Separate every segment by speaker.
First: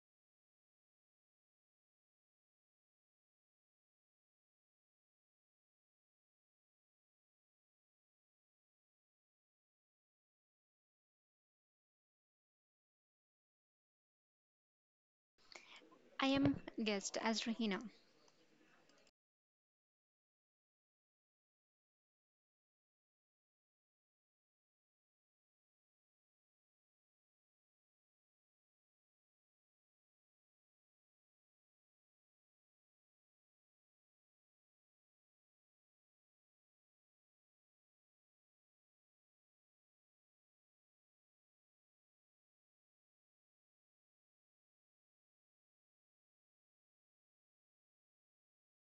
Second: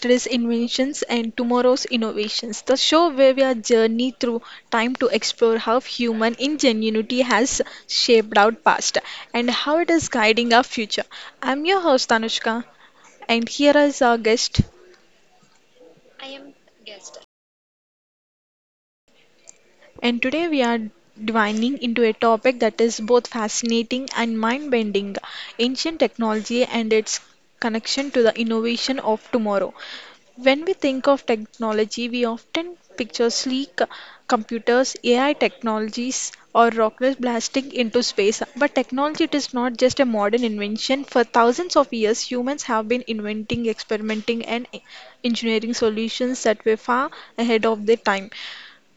Speaker 1: Yesterday's Inventions and Tomorrow's Innovations, the show where we are journey through time to explore how human ingenuity has shaped our past and how it is guiding our future. I'm your host, Anushka, and here is our guest.
Speaker 2: I am guest as Rahina.
Speaker 1: And today we are divining into a topic that is both fascinating and mind bending ancient technology and its connection to the innovation of tomorrow. When we think of technology, we often picture sleek computers, AI technologies, or rockets blasting into space. But technology it is not just a modern invention. For thousands of years, humans have been inventing, experimenting, and engineering solutions that were far ahead of their time.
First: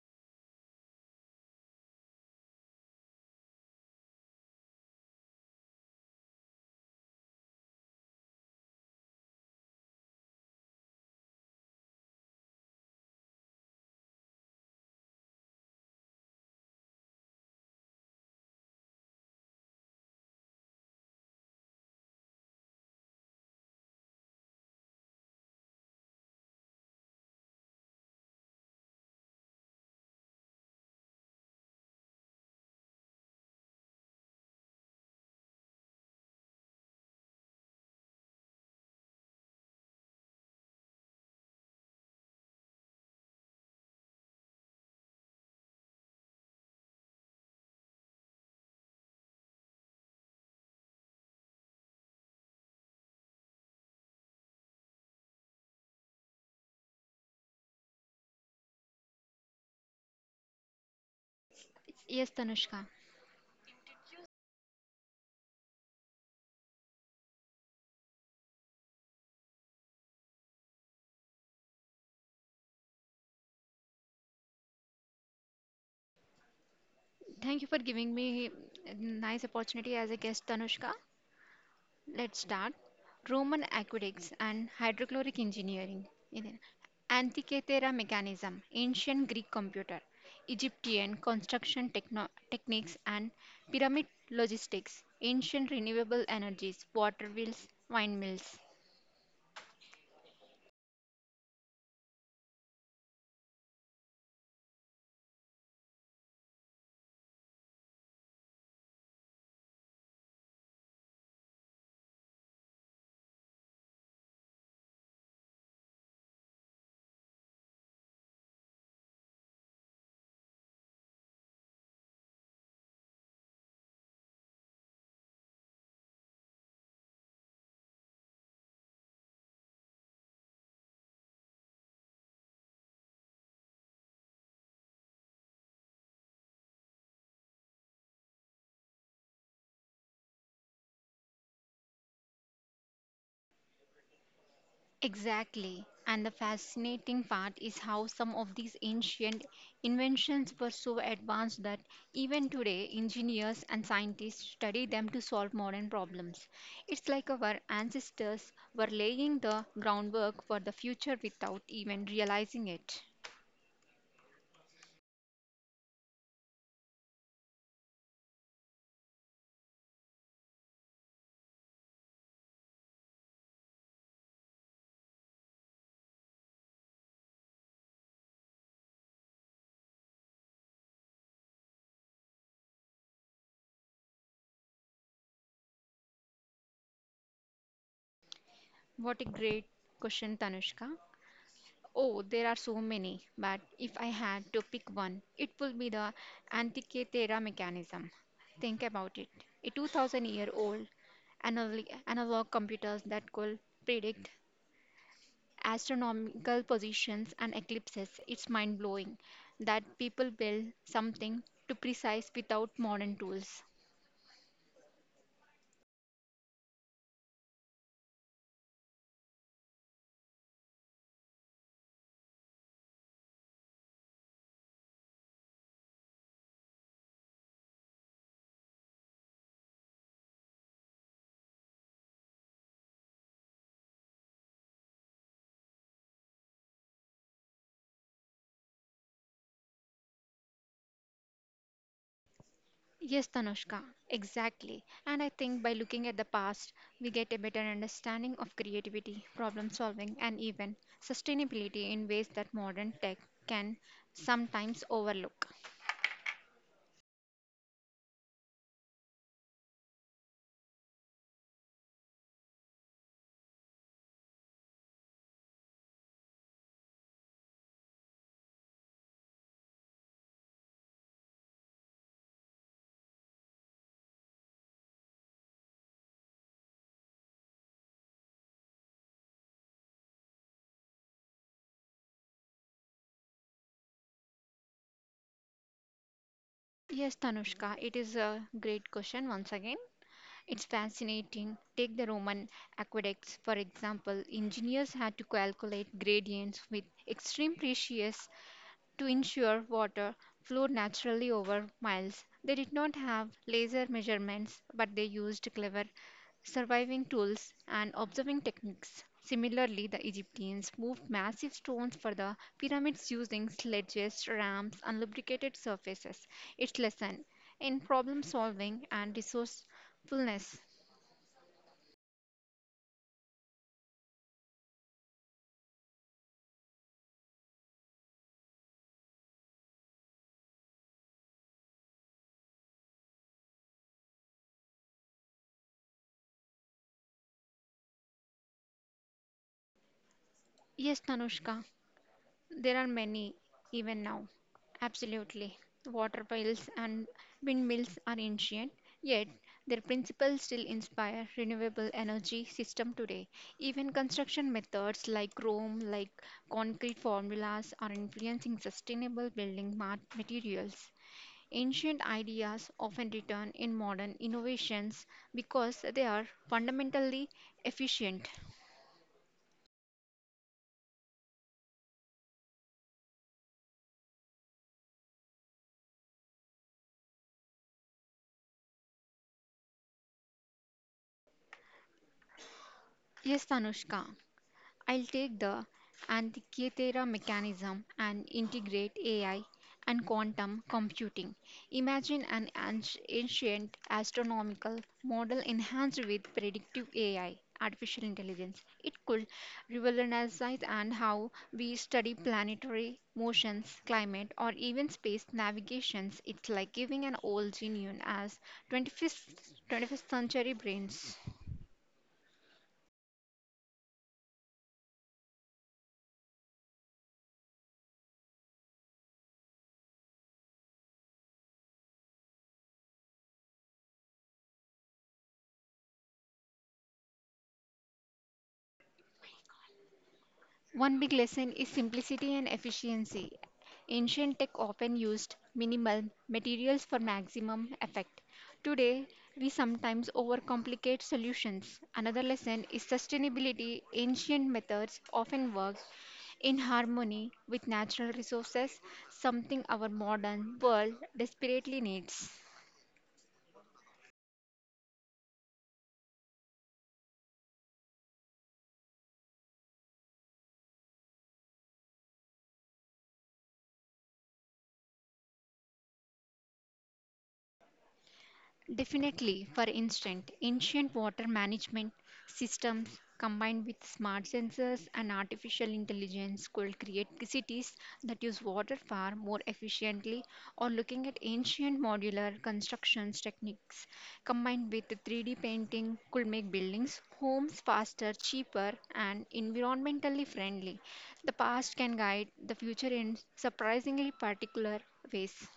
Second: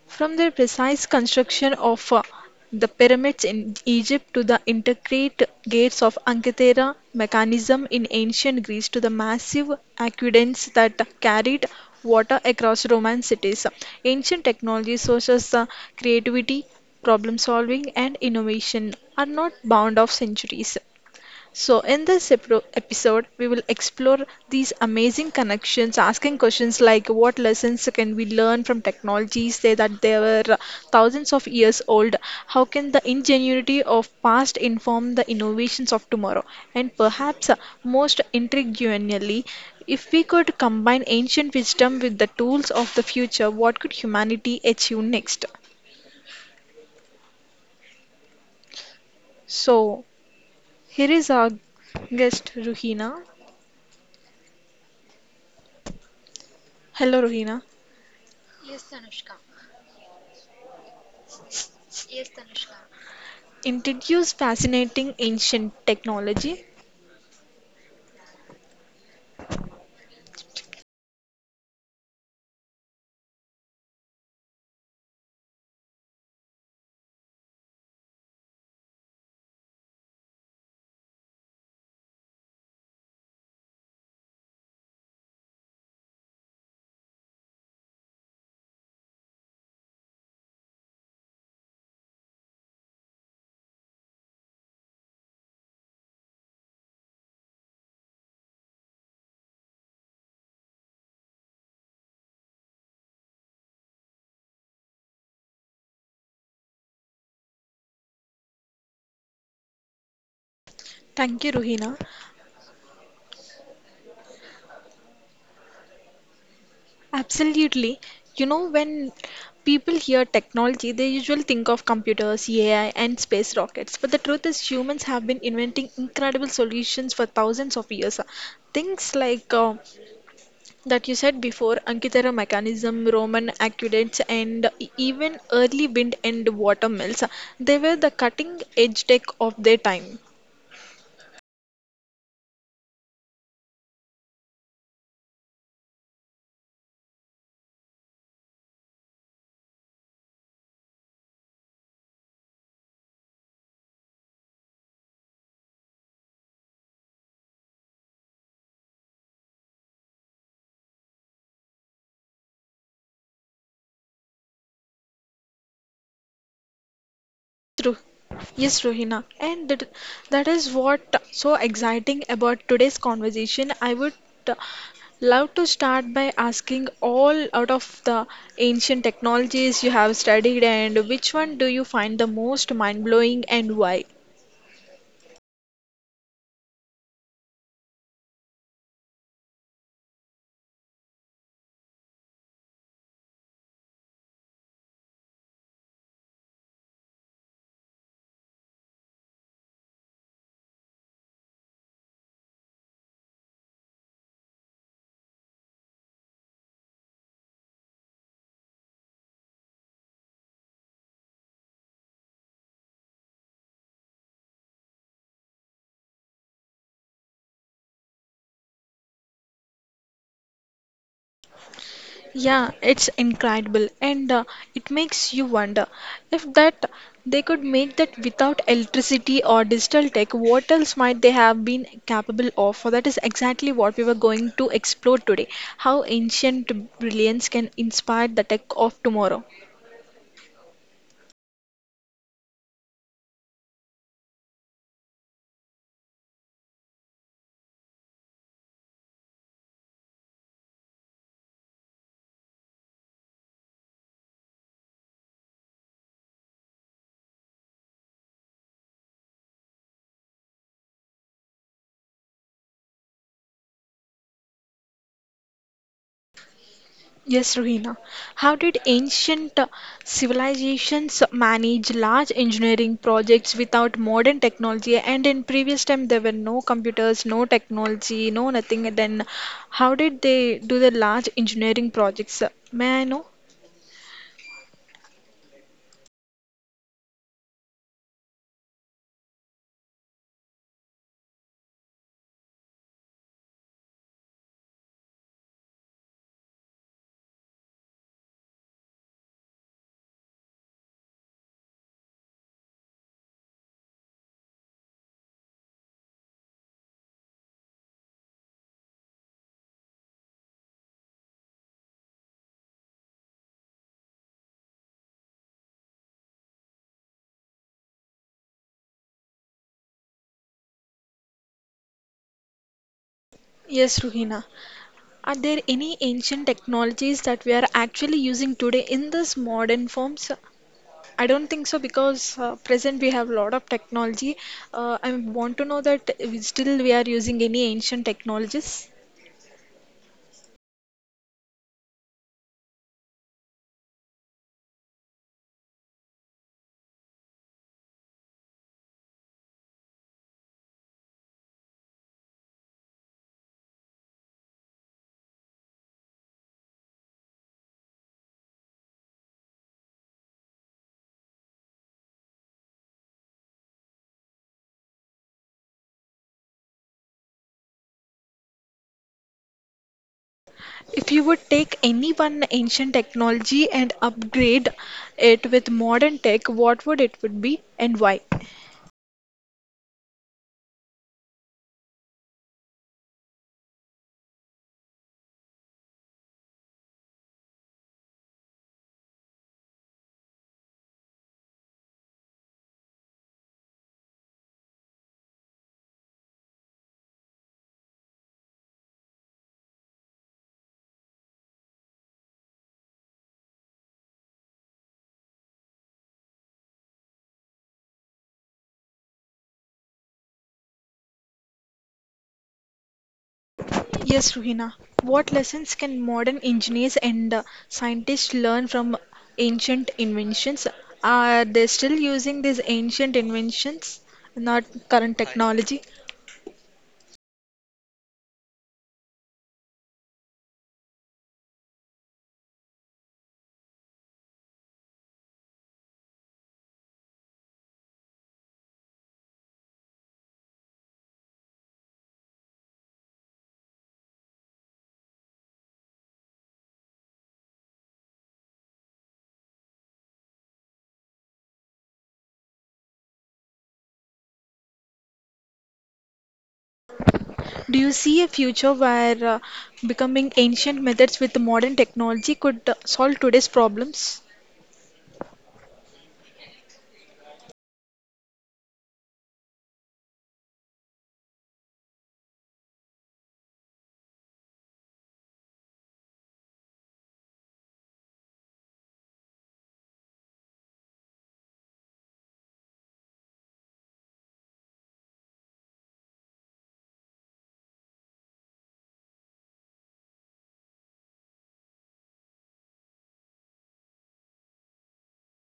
Speaker 1: From their precise construction of the pyramids in Egypt to the intricate gates of Ancythera mechanism in ancient Greece to the massive aqueducts that carried water across Roman cities, ancient technologies such as creativity, problem solving, and innovation are not bound of centuries. So, in this episode, we will explore these amazing connections, asking questions like what lessons can we learn from technologies say that they were thousands of years old? How can the ingenuity of past inform the innovations of tomorrow? And perhaps most intriguingly, if we could combine ancient wisdom with the tools of the future, what could humanity achieve next? So, here is our guest, Ruhina. Hello, Ruhina.
Speaker 2: Yes, Tanushka.
Speaker 1: Introduce fascinating ancient technology.
Speaker 2: Thank you for giving me a nice opportunity as a guest, Tanushka. Let's start. Roman aqueducts and hydrochloric engineering. Iden- Antikythera mechanism, ancient Greek computer, Egyptian construction techniques and pyramid logistics, ancient renewable energies, water wheels, wine mills.
Speaker 1: Thank you, Ruhina. Absolutely. You know, when people hear technology, they usually think of computers, AI, and space rockets. But the truth is, humans have been inventing incredible solutions for thousands of years. Things like that you said before, Ankitara mechanism, Roman aqueducts, and even early wind and water mills, they were the cutting edge tech of their time.
Speaker 2: Exactly. And the fascinating part is how some of these ancient inventions were so advanced that even today, engineers and scientists study them to solve modern problems. It's like our ancestors were laying the groundwork for the future without even realizing it.
Speaker 1: Yes, Rohina, and that is what so exciting about today's conversation. I would uh, love to start by asking all out of the ancient technologies you have studied, and which one do you find the most mind blowing and why?
Speaker 2: What a great question, Tanushka. Oh, there are so many, but if I had to pick one, it would be the Antikythera mechanism. Think about it. A 2000-year-old analog computers that could predict astronomical positions and eclipses. It's mind blowing that people built something to precise without modern tools.
Speaker 1: Yeah, it's incredible, and it makes you wonder if that they could make that without electricity or digital tech, what else might they have been capable of? For that is exactly what we were going to explore today, how ancient brilliance can inspire the tech of tomorrow.
Speaker 2: Yes, Tanushka, exactly. And I think by looking at the past, we get a better understanding of creativity, problem solving, and even sustainability in ways that modern tech can sometimes overlook.
Speaker 1: Yes, Rohina. How did ancient civilizations manage large engineering projects without modern technology? And in previous time, there were no computers, no technology, no nothing. And then, how did they do the large engineering projects? May I know?
Speaker 2: Yes, Tanushka, it is a great question once again. It's fascinating. Take the Roman aqueducts, for example. Engineers had to calculate gradients with extreme precious to ensure water flowed naturally over miles. They did not have laser measurements, but they used clever surveying tools and observing techniques. Similarly, the Egyptians moved massive stones for the pyramids using sledges, ramps, and lubricated surfaces. Its lesson in problem solving and resourcefulness.
Speaker 1: Yes, Ruhina. Are there any ancient technologies that we are actually using today in this modern forms? I don't think so because present we have a lot of technology. I want to know that we still we are using any ancient technologies.
Speaker 2: Yes, Tanushka. There are many, even now. Absolutely. Water piles and windmills are ancient, yet their principles still inspire renewable energy system today. Even construction methods like chrome, like concrete formulas are influencing sustainable building materials. Ancient ideas often return in modern innovations because they are fundamentally efficient.
Speaker 1: If you would take any one ancient technology and upgrade it with modern tech, what would it would be and why?
Speaker 2: Yes, Tanushka. I'll take the Antequera mechanism and integrate AI and quantum computing. Imagine an ancient astronomical model enhanced with predictive AI, artificial intelligence. It could revolutionize and how we study planetary motions, climate, or even space navigations. It's like giving an old genius as 25th, 21st century brains.
Speaker 1: Yes, Ruhina. What lessons can modern engineers and scientists learn from ancient inventions? Are they still using these ancient inventions, not current technology?
Speaker 2: One big lesson is simplicity and efficiency. Ancient tech often used minimal materials for maximum effect. Today, we sometimes overcomplicate solutions. Another lesson is sustainability. Ancient methods often work in harmony with natural resources, something our modern world desperately needs.
Speaker 1: Do you see a future where becoming ancient methods with modern technology could solve today's problems?
Speaker 2: Definitely. For instance, ancient water management systems combined with smart sensors and artificial intelligence could create cities that use water far more efficiently, or looking at ancient modular constructions techniques combined with 3D painting could make buildings, homes faster, cheaper, and environmentally friendly. The past can guide the future in surprisingly particular ways.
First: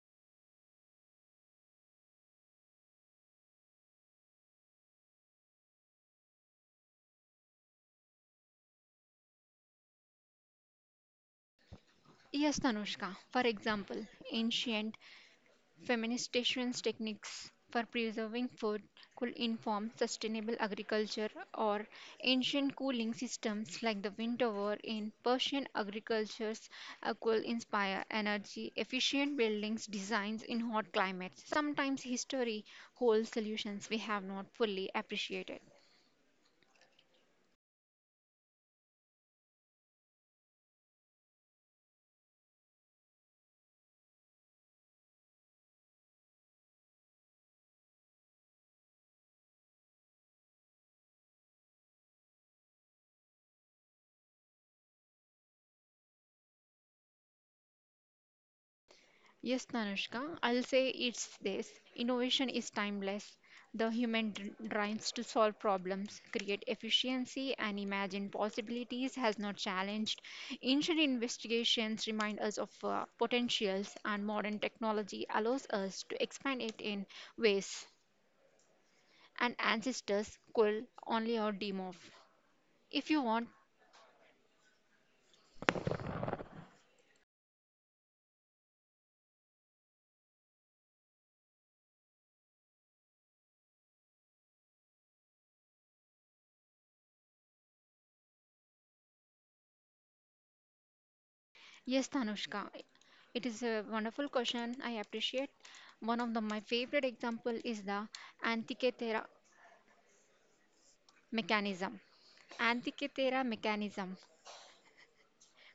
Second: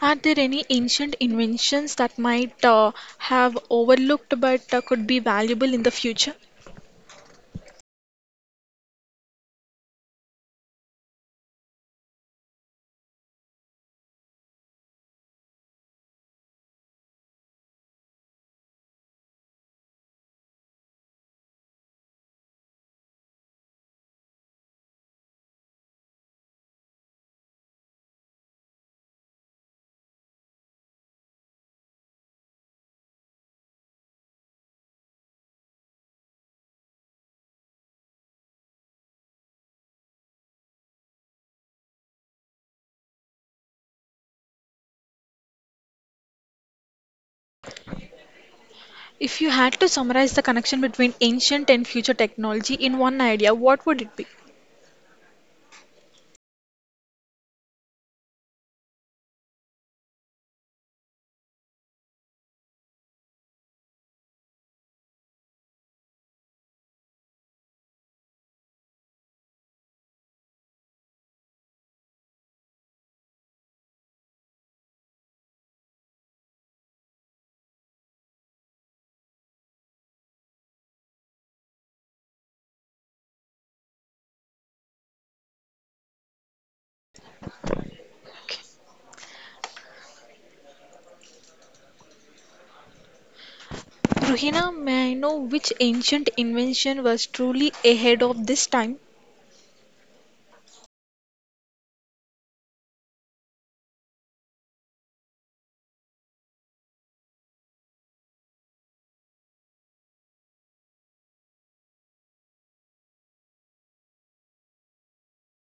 Speaker 1: Are there any ancient inventions that might have overlooked but could be valuable in the future?
Speaker 2: Yes, Tanushka. For example, ancient feminist stations techniques for preserving food could inform sustainable agriculture, or ancient cooling systems like the wind tower in Persian agricultures could inspire energy efficient buildings designs in hot climates. Sometimes history holds solutions we have not fully appreciated.
Speaker 1: If you had to summarize the connection between ancient and future technology in one idea, what would it be?
Speaker 2: Yes, Tanushka, I'll say it's this. Innovation is timeless. The human drives to solve problems, create efficiency, and imagine possibilities has not challenged. Ancient investigations remind us of potentials, and modern technology allows us to expand it in ways and ancestors could only or dream of. If you want,
Speaker 1: Ruhina, may I know which ancient invention was truly ahead of this time?
Speaker 2: yes, Tanushka, it is a wonderful question. I appreciate. My favorite example is the Antikythera mechanism. Antikythera mechanism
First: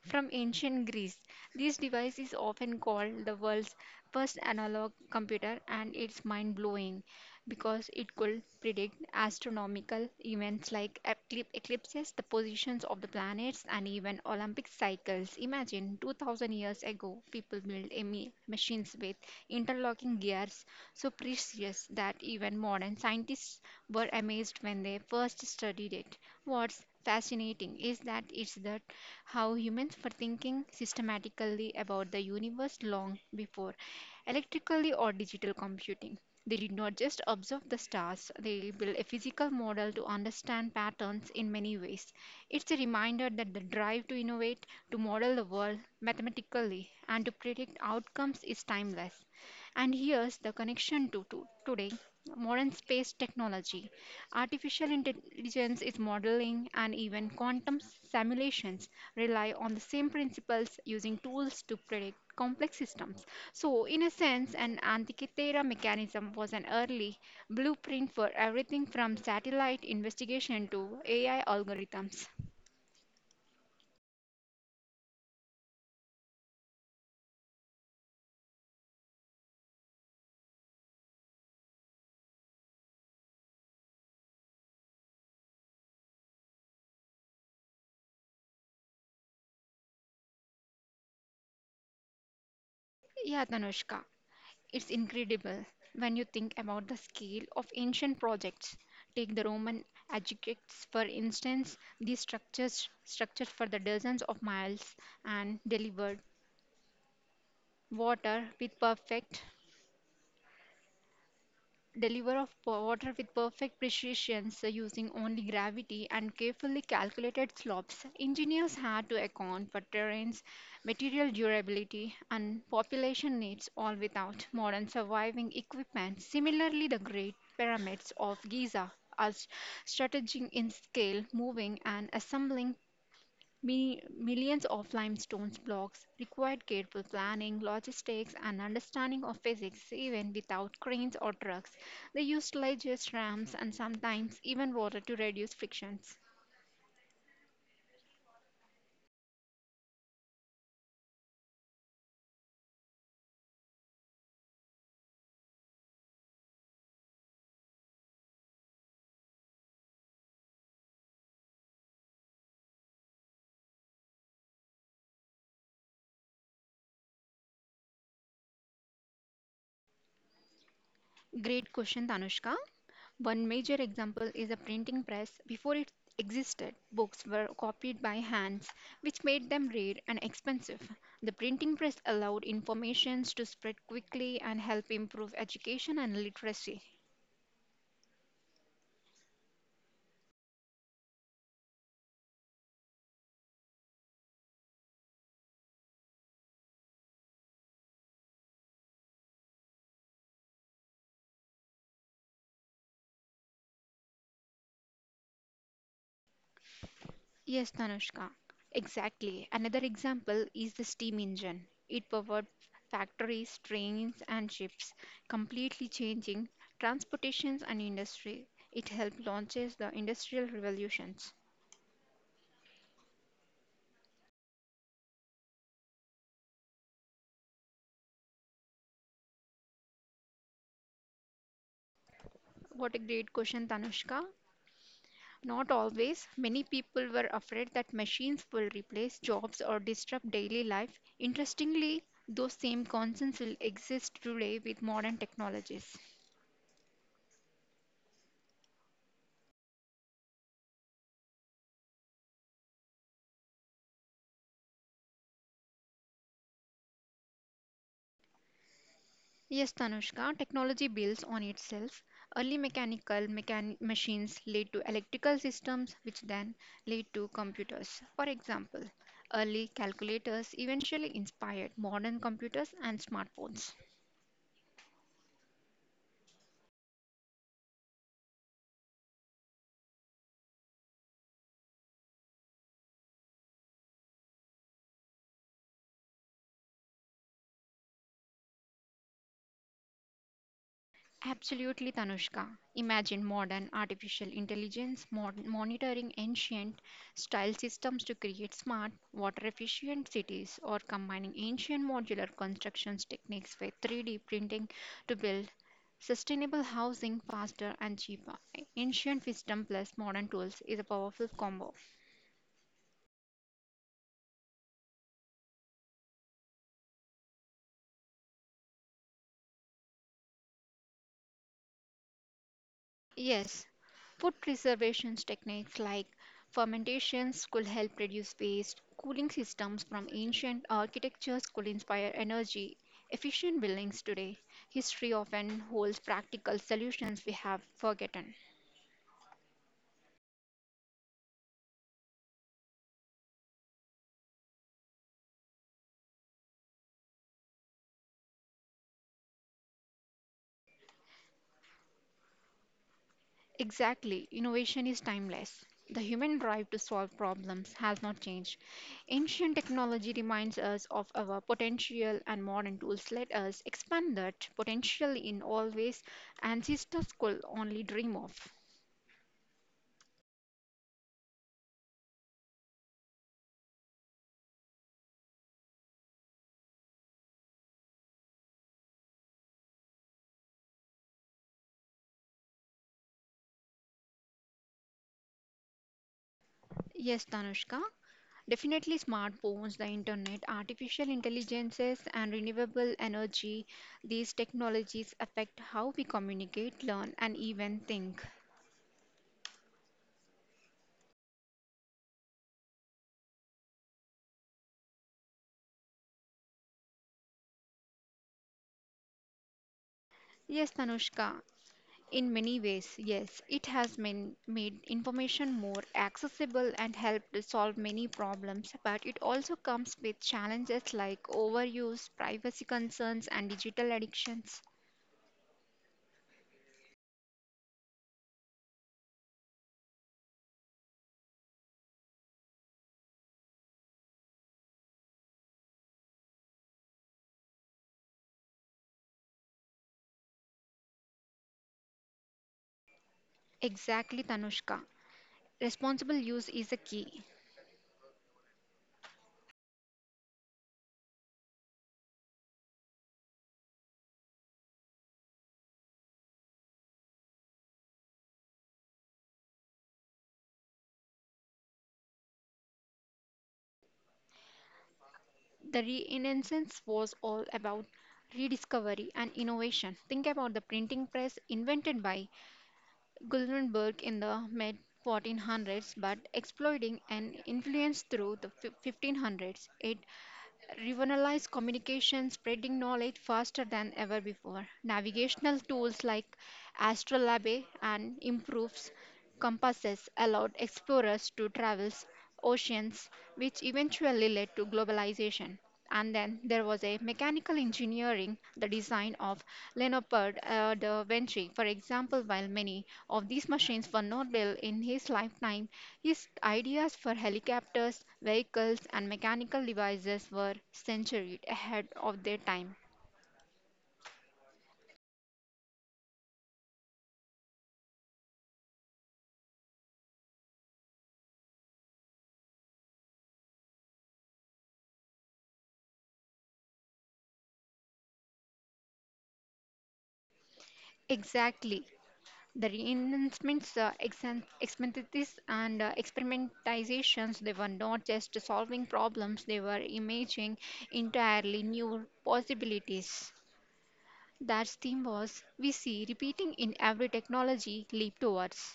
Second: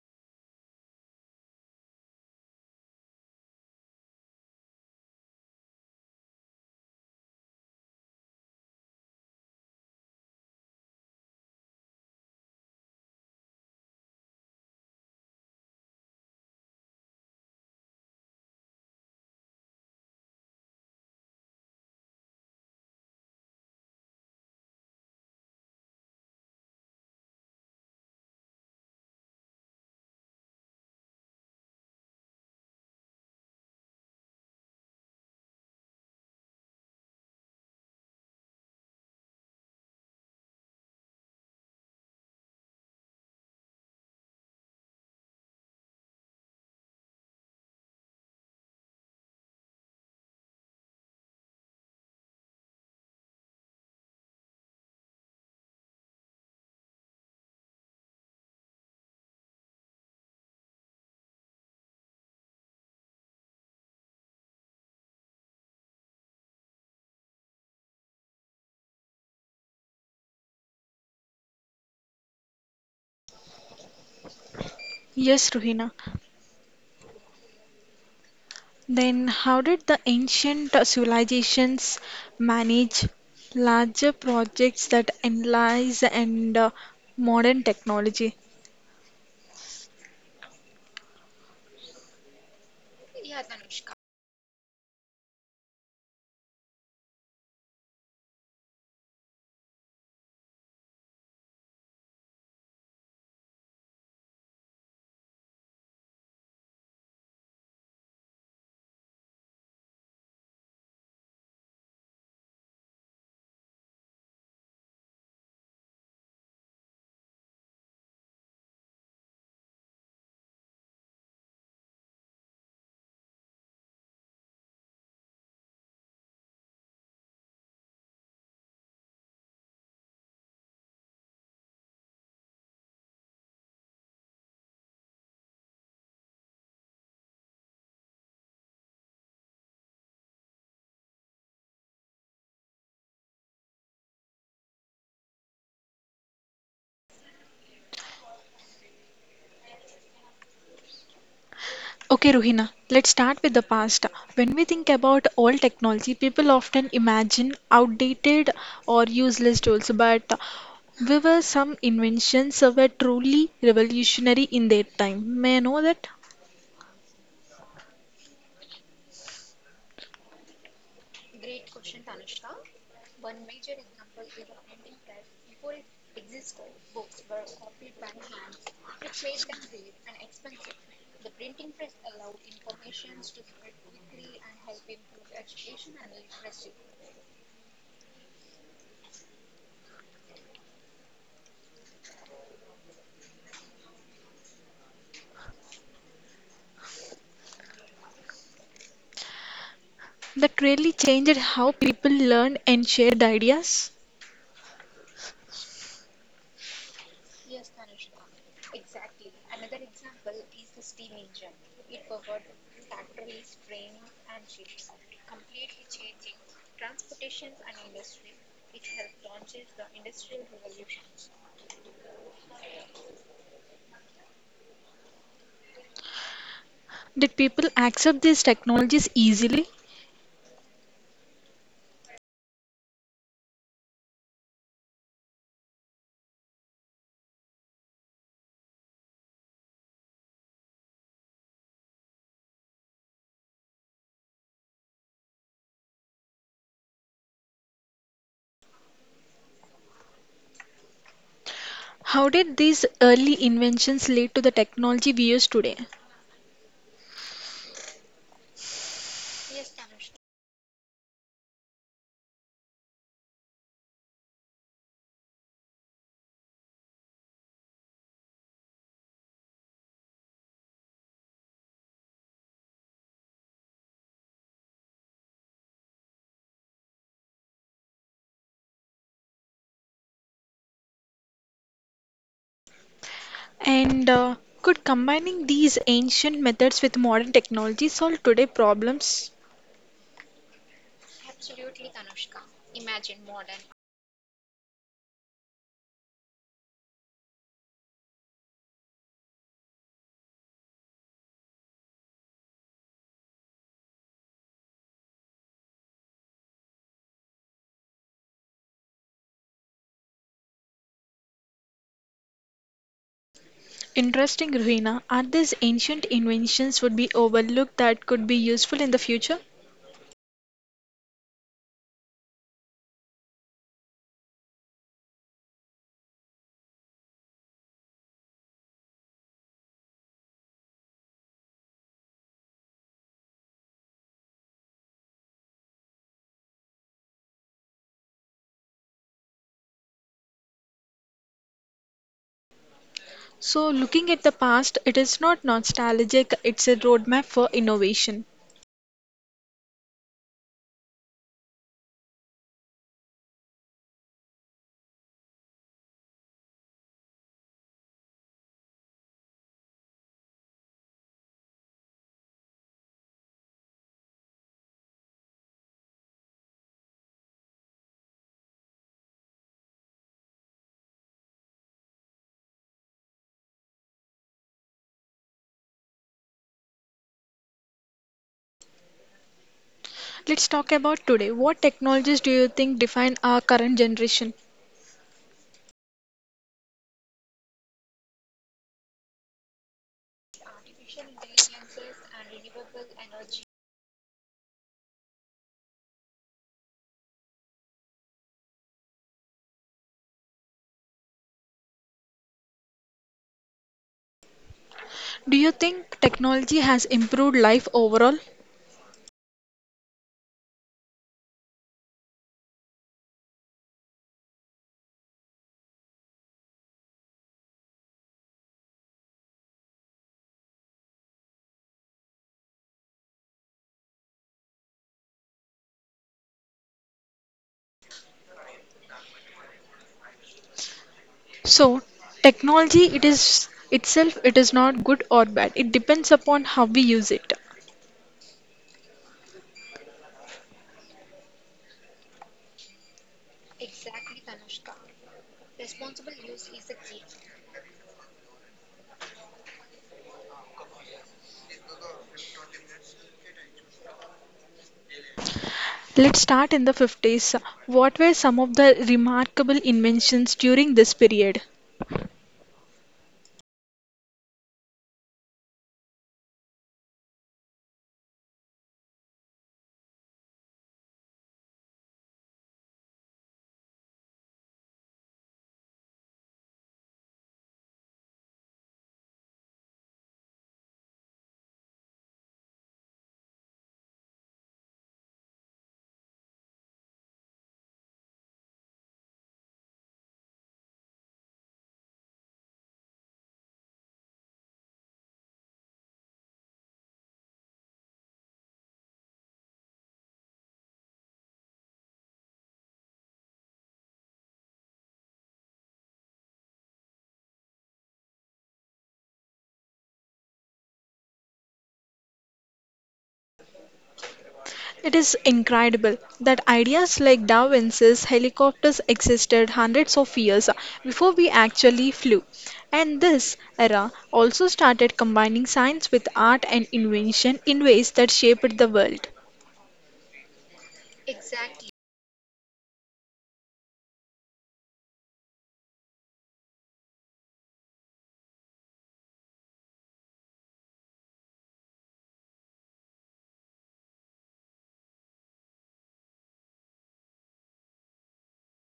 Speaker 2: from ancient Greece, this device is often called the world's first analog computer, and it's mind blowing because it could predict astronomical events like eclipses, the positions of the planets, and even Olympic cycles. Imagine 2000 years ago, people built a machines with interlocking gears so precious that even modern scientists were amazed when they first studied it. What's fascinating is that it's the how humans were thinking systematically about the universe long before electrically or digital computing. They did not just observe the stars, they built a physical model to understand patterns in many ways. It's a reminder that the drive to innovate, to model the world mathematically, and to predict outcomes is timeless. And here's the connection to today modern space technology. Artificial intelligence is modeling and even quantum simulations rely on the same principles using tools to predict complex systems. So, in a sense, an Antikythera mechanism was an early blueprint for everything from satellite investigation to AI algorithms.
Speaker 1: Yes, Ruhina. Then, how did the ancient civilizations manage larger projects that analyze and modern technology?
Speaker 2: Yeah, Tanushka. It's incredible when you think about the scale of ancient projects. Take the Roman aqueducts, for instance. These structures structured for the dozens of miles and delivered water with perfect water with perfect precision, so using only gravity and carefully calculated slopes, engineers had to account for terrains, material durability, and population needs, all without modern surviving equipment. Similarly, the great pyramids of Giza are strategizing in scale. Moving and assembling millions of limestone blocks required careful planning, logistics, and understanding of physics, even without cranes or trucks. They used sledges, ramps, and sometimes even water to reduce frictions.
Speaker 1: Okay, Ruhina, let's start with the past. When we think about old technology, people often imagine outdated or useless tools, but we were some inventions that were truly revolutionary in their time. May I know that?
Speaker 2: Great question, Tanushka. One major example is a printing press. Before it existed, books were copied by hands, which made them rare and expensive. The printing press allowed information to spread quickly and help improve education and literacy.
Speaker 1: That really changed how people learned and shared ideas.
Speaker 2: Yes, Tanushka. Exactly. Another example is the steam engine. It powered factories, trains, and ships, completely changing transportations and industry. It helped launches the industrial revolutions.
Speaker 1: Did people accept these technologies easily?
Speaker 2: What a great question, Tanushka. Not always. Many people were afraid that machines will replace jobs or disrupt daily life. Interestingly, those same concerns will exist today with modern technologies.
Speaker 1: How did these early inventions lead to the technology we use today?
Speaker 2: Yes, Tanushka, technology builds on itself. Early mechanical machines led to electrical systems, which then led to computers. For example, early calculators eventually inspired modern computers and smartphones.
Speaker 1: And could combining these ancient methods with modern technology solve today problems?
Speaker 2: Absolutely, Tanushka. Imagine modern artificial intelligence monitoring ancient style systems to create smart, water efficient cities, or combining ancient modular constructions techniques with 3D printing to build sustainable housing faster and cheaper. Ancient wisdom plus modern tools is a powerful combo.
Speaker 1: Interesting, Ruhina. Are these ancient inventions would be overlooked that could be useful in the future?
Speaker 2: Yes, food preservations techniques like fermentations could help reduce waste. Cooling systems from ancient architectures could inspire energy efficient buildings today. History often holds practical solutions we have forgotten.
Speaker 1: So, looking at the past, it is not nostalgic, it's a roadmap for innovation.
Speaker 2: Exactly. Innovation is timeless. The human drive to solve problems has not changed. Ancient technology reminds us of our potential, and modern tools let us expand that potential in all ways ancestors could only dream of.
Speaker 1: Let's talk about today. What technologies do you think define our current generation?
Speaker 2: Yes, Tanushka. Definitely smartphones, the internet, artificial intelligences, and renewable energy. These technologies affect how we communicate, learn, and even think.
Speaker 1: Do you think technology has improved life overall?
Speaker 2: Yes, Tanushka. In many ways, yes, it has made information more accessible and helped solve many problems, but it also comes with challenges like overuse, privacy concerns, and digital addictions.
Speaker 1: So, technology it is itself it is not good or bad. It depends upon how we use it.
Speaker 2: Exactly, Tanushka. Responsible use is a key.
Speaker 1: Let's start in the 50s. What were some of the remarkable inventions during this period?
Speaker 2: The Renaissance was all about rediscovery and innovation. Think about the printing press invented by Guldenberg in the mid 1400s, but exploiting an influence through the 1500s. It revolutionized communication, spreading knowledge faster than ever before. Navigational tools like astrolabe and improved compasses allowed explorers to traverse oceans, which eventually led to globalization. And then there was a mechanical engineering, the design of Leonpard da Vinci. For example, while many of these machines were not built in his lifetime, his ideas for helicopters, vehicles, and mechanical devices were centuries ahead of their time.
Speaker 1: It is incredible that ideas like Da Vinci's helicopters existed hundreds of years before we actually flew. And this era also started combining science with art and invention in ways that shaped the world.
Speaker 2: Exactly. The reenactments, experimentists, and experimentizations, they were not just solving problems, they were imaging entirely new possibilities. That theme was we see repeating in every technology leap towards.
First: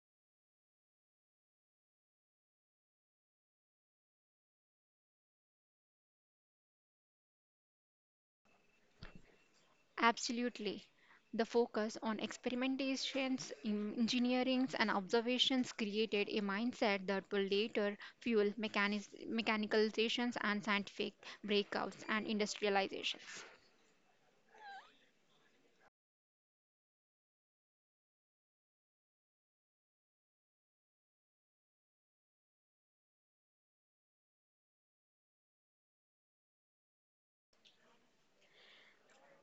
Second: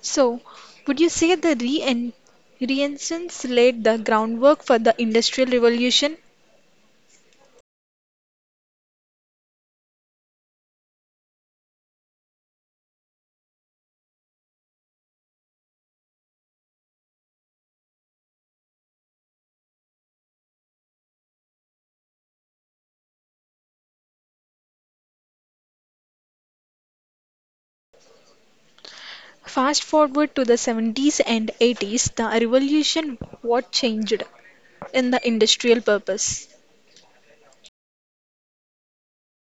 Speaker 1: So, would you say the re Renaissance laid the groundwork for the Industrial Revolution?
Speaker 2: Absolutely. The focus on experimentations, in engineerings, and observations created a mindset that will later fuel mechanical mechanications and scientific breakouts and industrializations.
Speaker 1: Fast forward to the 70s and 80s, the revolution what changed in the industrial purpose?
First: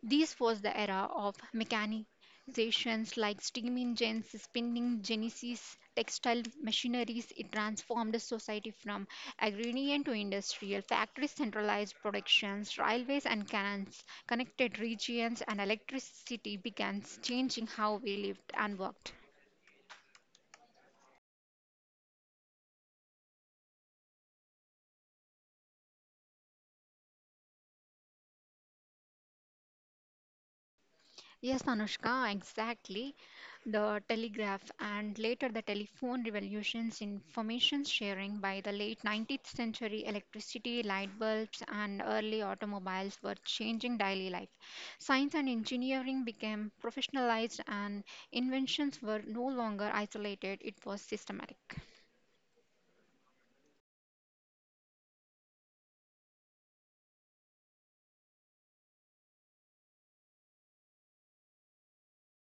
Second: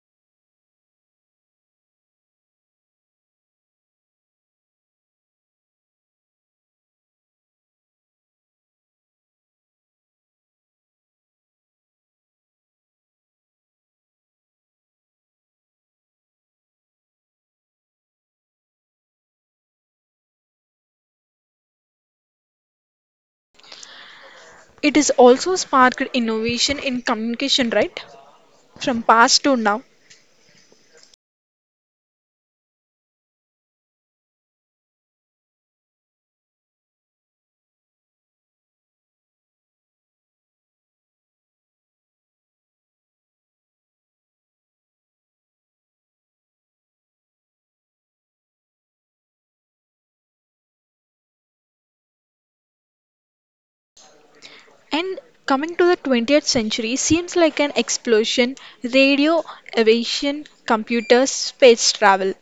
Speaker 2: This was the era of mechanizations like steam engines, spinning genesis, textile machineries. It transformed society from agrarian to industrial. Factories centralized productions, railways and canals connected regions, and electricity began changing how we lived and worked.
Speaker 1: It has also sparked innovation in communication, right? From past to now.
Speaker 2: Yes, Anushka, exactly. The telegraph and later the telephone revolutions, information sharing by the late 19th century, electricity, light bulbs, and early automobiles were changing daily life. Science and engineering became professionalized, and inventions were no longer isolated, it was systematic.
Speaker 1: And coming to the 20th century seems like an explosion, radio, aviation, computers, space travel.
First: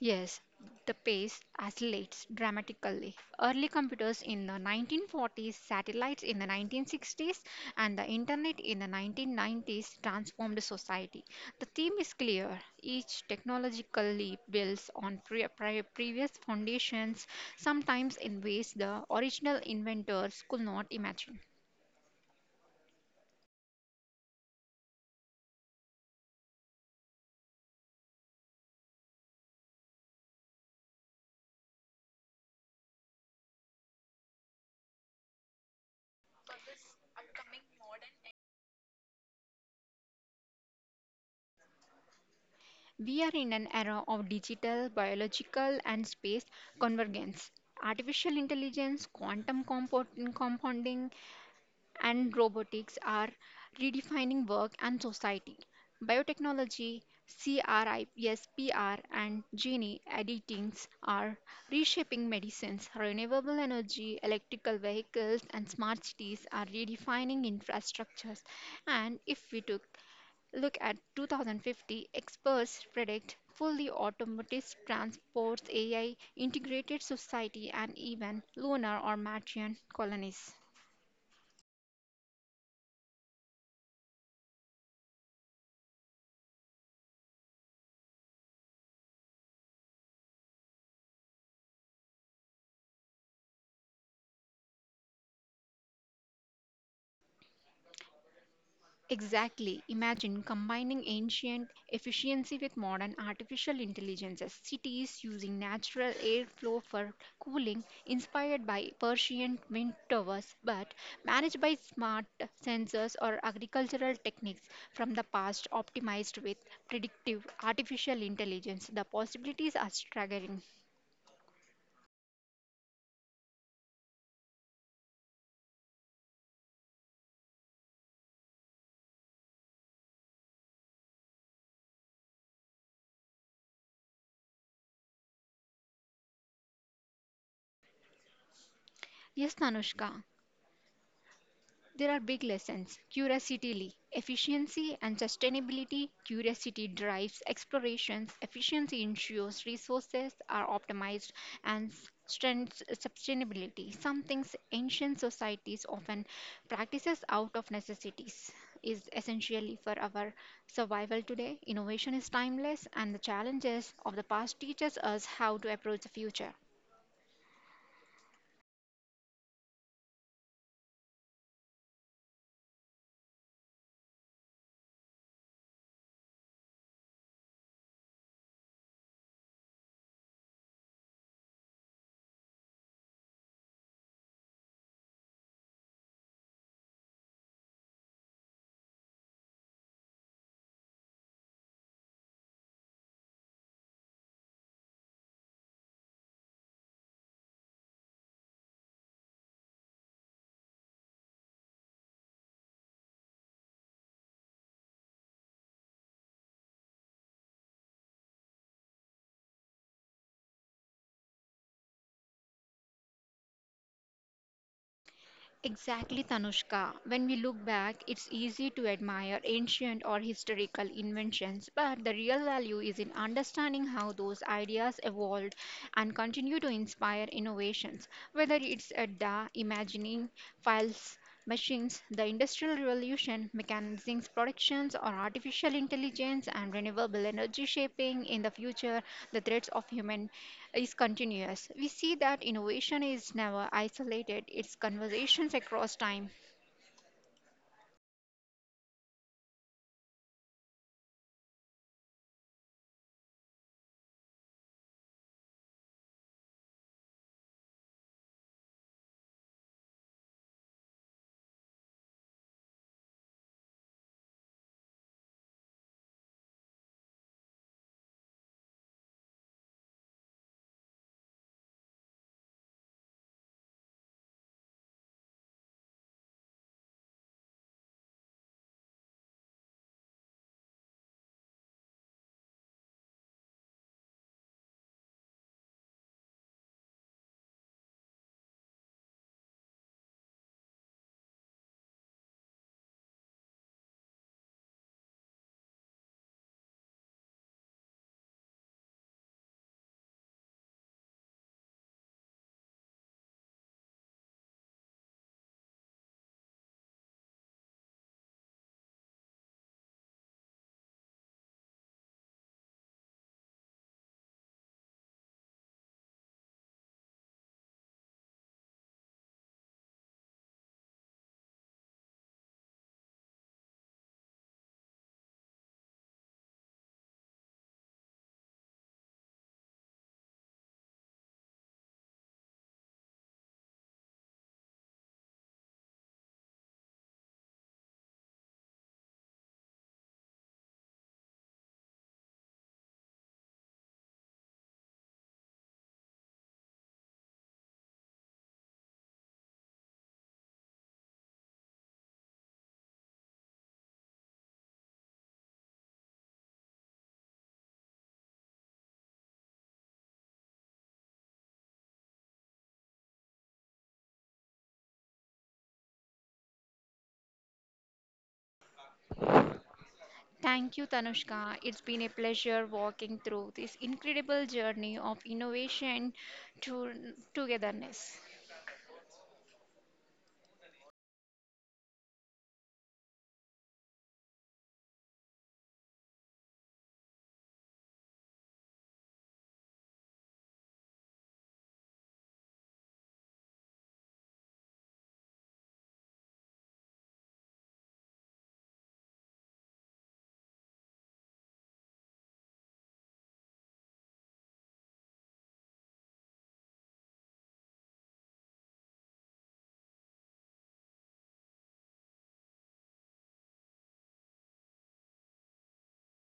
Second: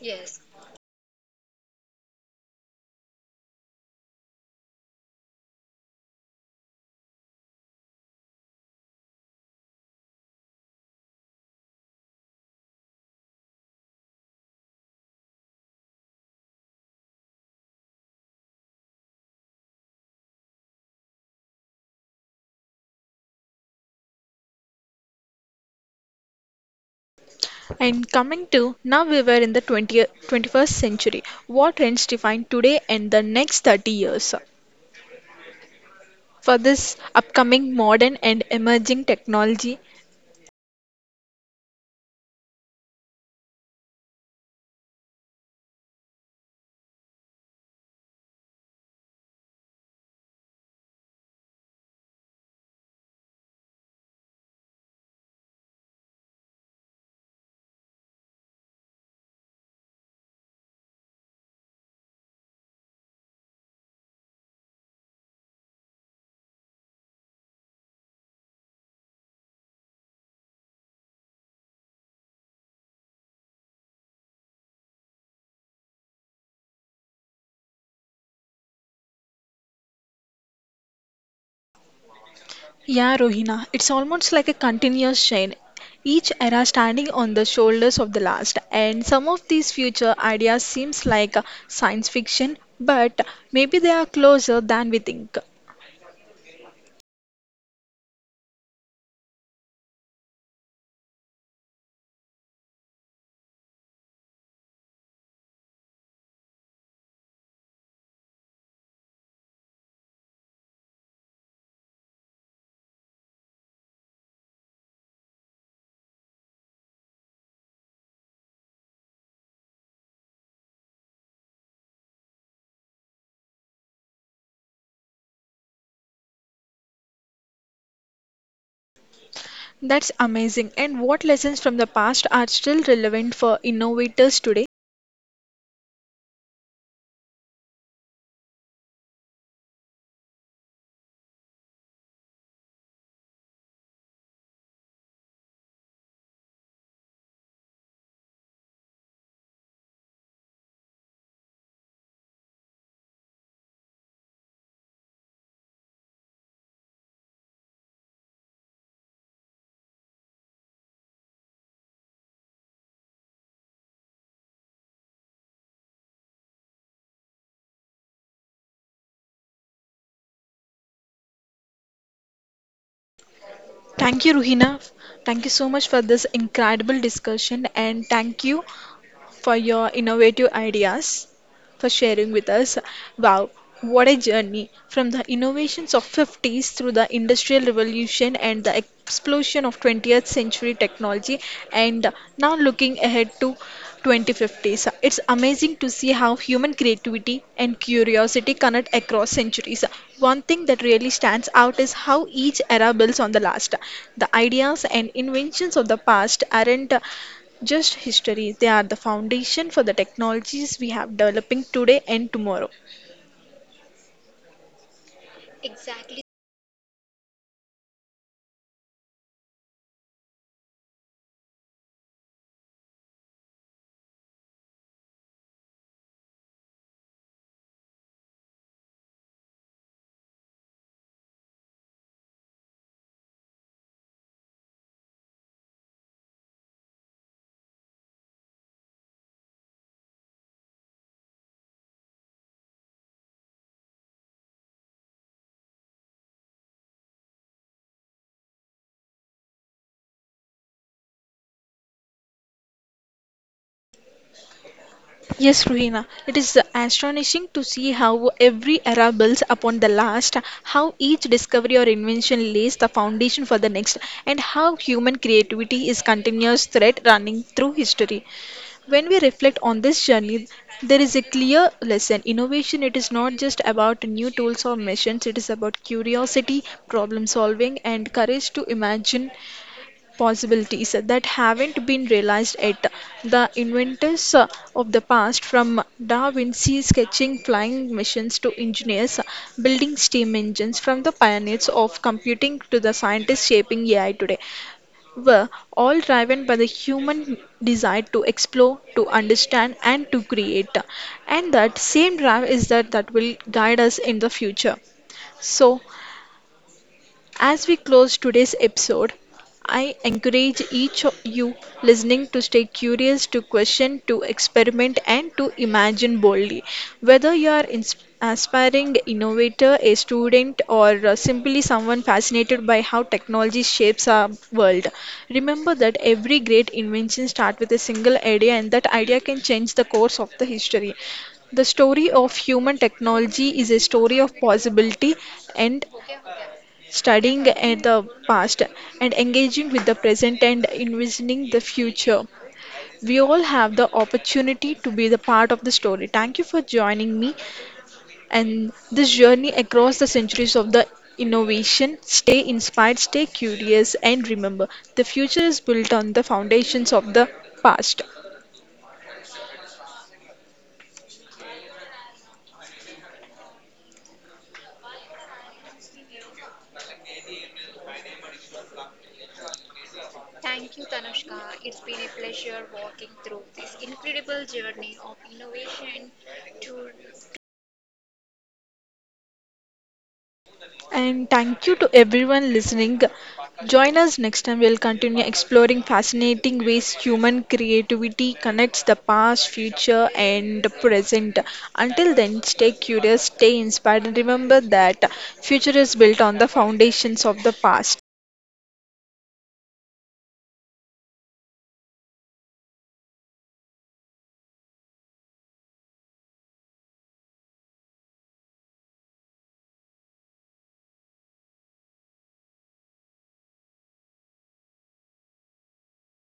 Speaker 2: Yes, the pace accelerates dramatically. Early computers in the 1940s, satellites in the 1960s, and the internet in the 1990s transformed society. The theme is clear. Each technological leap builds on previous foundations, sometimes in ways the original inventors could not imagine.
Speaker 1: And coming to now we were in the 20th, 21st century. What trends define today and the next 30 years? For this upcoming modern and emerging technology,
Speaker 2: We are in an era of digital, biological, and space convergence. Artificial intelligence, quantum compounding, and robotics are redefining work and society. Biotechnology, CRISPR, and gene editings are reshaping medicines. Renewable energy, electrical vehicles, and smart cities are redefining infrastructures. And if we took look at 2050, experts predict fully automated transports, AI, integrated society, and even lunar or Martian colonies.
Speaker 1: yeah, Rohina, it's almost like a continuous chain. Each era standing on the shoulders of the last, and some of these future ideas seems like science fiction, but maybe they are closer than we think.
Speaker 2: Exactly. Imagine combining ancient efficiency with modern artificial intelligences. Cities using natural airflow for cooling, inspired by Persian wind towers, but managed by smart sensors or agricultural techniques from the past, optimized with predictive artificial intelligence. The possibilities are staggering.
Speaker 1: That's amazing. And what lessons from the past are still relevant for innovators today?
Speaker 2: Yes, Nanushka. There are big lessons. Curiosity, efficiency and sustainability. Curiosity drives explorations. Efficiency ensures resources are optimized and strengthens sustainability. Some things ancient societies often practices out of necessities is essentially for our survival today. Innovation is timeless and the challenges of the past teaches us how to approach the future.
Speaker 1: Thank you, Ruhina. Thank you so much for this incredible discussion, and thank you, for your innovative ideas, for sharing with us. Wow, what a journey from the innovations of 50s through the industrial revolution and the explosion of 20th century technology and now looking ahead to 2050s. It's amazing to see how human creativity and curiosity connect across centuries. One thing that really stands out is how each era builds on the last. The ideas and inventions of the past aren't just history, they are the foundation for the technologies we have developing today and tomorrow.
Speaker 2: Exactly, Tanushka. When we look back, it's easy to admire ancient or historical inventions, but the real value is in understanding how those ideas evolved and continue to inspire innovations, whether it's at the imagining files. Machines, the Industrial Revolution, mechanisms, productions, or artificial intelligence and renewable energy shaping in the future, the threats of human is continuous. We see that innovation is never isolated, it's conversations across time.
Speaker 1: Yes, Ruhina, it is astonishing to see how every era builds upon the last, how each discovery or invention lays the foundation for the next, and how human creativity is continuous thread running through history. When we reflect on this journey, there is a clear lesson. Innovation, it is not just about new tools or machines, it is about curiosity, problem solving, and courage to imagine possibilities that haven't been realized yet. The inventors of the past, from Da Vinci sketching flying machines to engineers building steam engines, from the pioneers of computing to the scientists shaping AI today, were all driven by the human desire to explore, to understand, and to create. And that same drive is that will guide us in the future. So, as we close today's episode, I encourage each of you listening to stay curious, to question, to experiment, and to imagine boldly. Whether you are an aspiring innovator, a student, or simply someone fascinated by how technology shapes our world, remember that every great invention starts with a single idea, and that idea can change the course of the history. The story of human technology is a story of possibility and studying at the past and engaging with the present and envisioning the future. We all have the opportunity to be the part of the story. Thank you for joining me and this journey across the centuries of the innovation. Stay inspired, stay curious, and remember the future is built on the foundations of the past.
Speaker 2: Thank you, Tanushka. It's been a pleasure walking through this incredible journey of innovation to togetherness.
Speaker 1: And thank you to everyone listening. Join us next time. We'll continue exploring fascinating ways human creativity connects the past, future, and the present. Until then, stay curious, stay inspired, and remember that future is built on the foundations of the past.